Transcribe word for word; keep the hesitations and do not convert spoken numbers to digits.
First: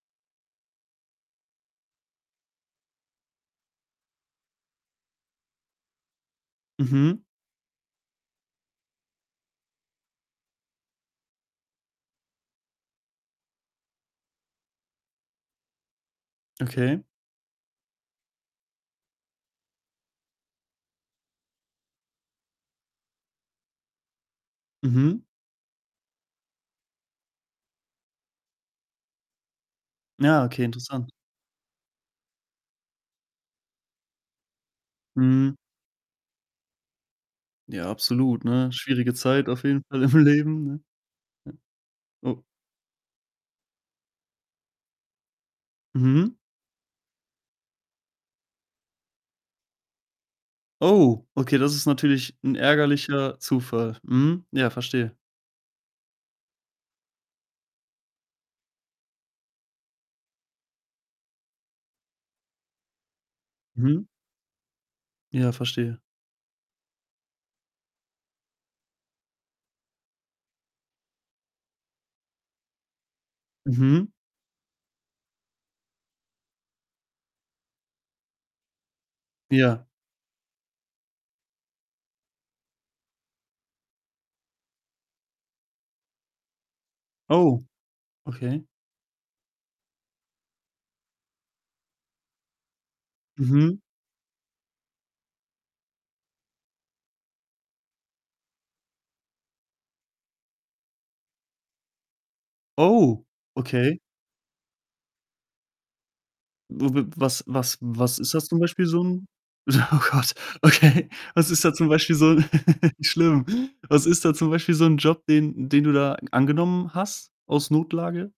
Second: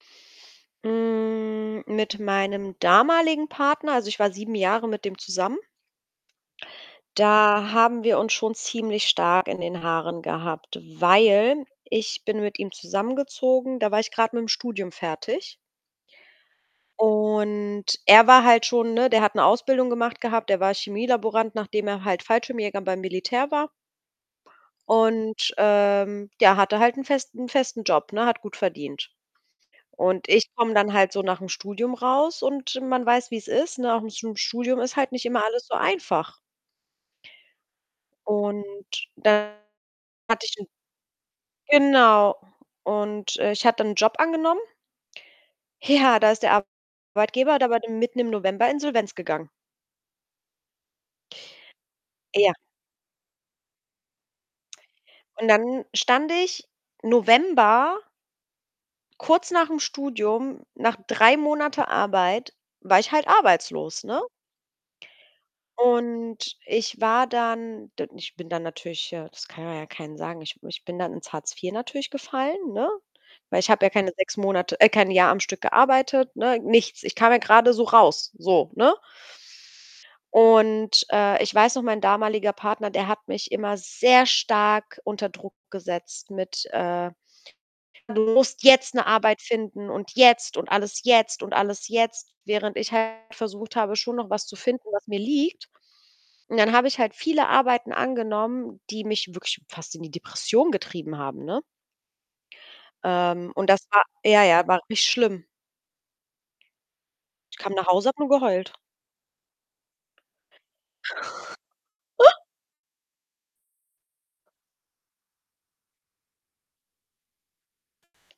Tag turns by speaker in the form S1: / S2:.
S1: Hm, mit meinem damaligen Partner also, ich war sieben Jahre mit dem zusammen.
S2: Mhm.
S1: Da haben wir uns schon ziemlich stark in den Haaren gehabt, weil ich bin mit ihm zusammengezogen, da war ich grad mit'm Studium fertig.
S2: Okay.
S1: Und er war halt schon, ne der hat 'ne Ausbildung gemacht gehabt. Der war Chemielaborant, nachdem er halt Fallschirmjäger beim Militär war.
S2: Mhm.
S1: Und, ähm, ja, hatte halt 'n festen 'n festen Job, ne, hat gut verdient. Und
S2: Ja,
S1: ich
S2: okay,
S1: komme dann
S2: interessant.
S1: halt so nach'm Studium raus und man weiß, wie's ist, ne? Auch [unintelligible] Studium ist halt nicht immer
S2: Mhm.
S1: alles so einfach.
S2: Ja, absolut,
S1: Und
S2: ne? Schwierige Zeit
S1: [unintelligible]
S2: auf jeden Fall im
S1: hatte ich
S2: Leben,
S1: 'n
S2: ne?
S1: Genau,
S2: Oh.
S1: und, äh, ich habe dann 'n Job angenommen. Ja, da
S2: Mhm.
S1: ist der Arbeitgeber da war der mitten im November Insolvenz gegangen.
S2: Oh, okay, das ist natürlich
S1: Ja.
S2: 'n ärgerlicher Zufall. Mhm. Ja, verstehe.
S1: Und dann stand ich, November kurz nach'm Studium, nach drei Monate Arbeit war ich halt arbeitslos,
S2: Mhm.
S1: ne?
S2: Ja, verstehe.
S1: Und ich war dann, d ich bin dann natürlich ja, das kann man ja keinem sagen, ich ich bin dann ins Hartz vier natürlich gefallen, ne? Weil ich habe ja
S2: Mhm.
S1: keine sechs Monate äh, kein Jahr am Stück gearbeitet, ne, nichts. Ich kam ja grade so raus, so, ne?
S2: Ja.
S1: Und, äh, ich weiß noch, mein damaliger Partner, der hat mich immer sehr stark unter Druck gesetzt mit, äh:
S2: Oh,
S1: „Du musst
S2: okay.
S1: jetzt 'ne Arbeit finden“ und „jetzt“, und alles „jetzt“ und alles „jetzt“, während ich halt versucht
S2: Mhm.
S1: habe, schon noch was zu finden, was mir liegt. Und dann habe ich halt viele Arbeiten angenommen, die mich wirklich fast in die Depression getrieben haben, ne?
S2: Oh,
S1: Ähm, und das
S2: okay.
S1: war ja, ja, war richtig schlimm.
S2: W w was
S1: Ich kam
S2: was
S1: nach Hause, habe
S2: was
S1: nur
S2: ist das zum
S1: geheult.
S2: Beispiel so 'n oh Gott, okay. Was ist da zum Beispiel so, schlimm? Was ist da zum Beispiel so 'n Job, den den du da angenommen hast aus Notlage?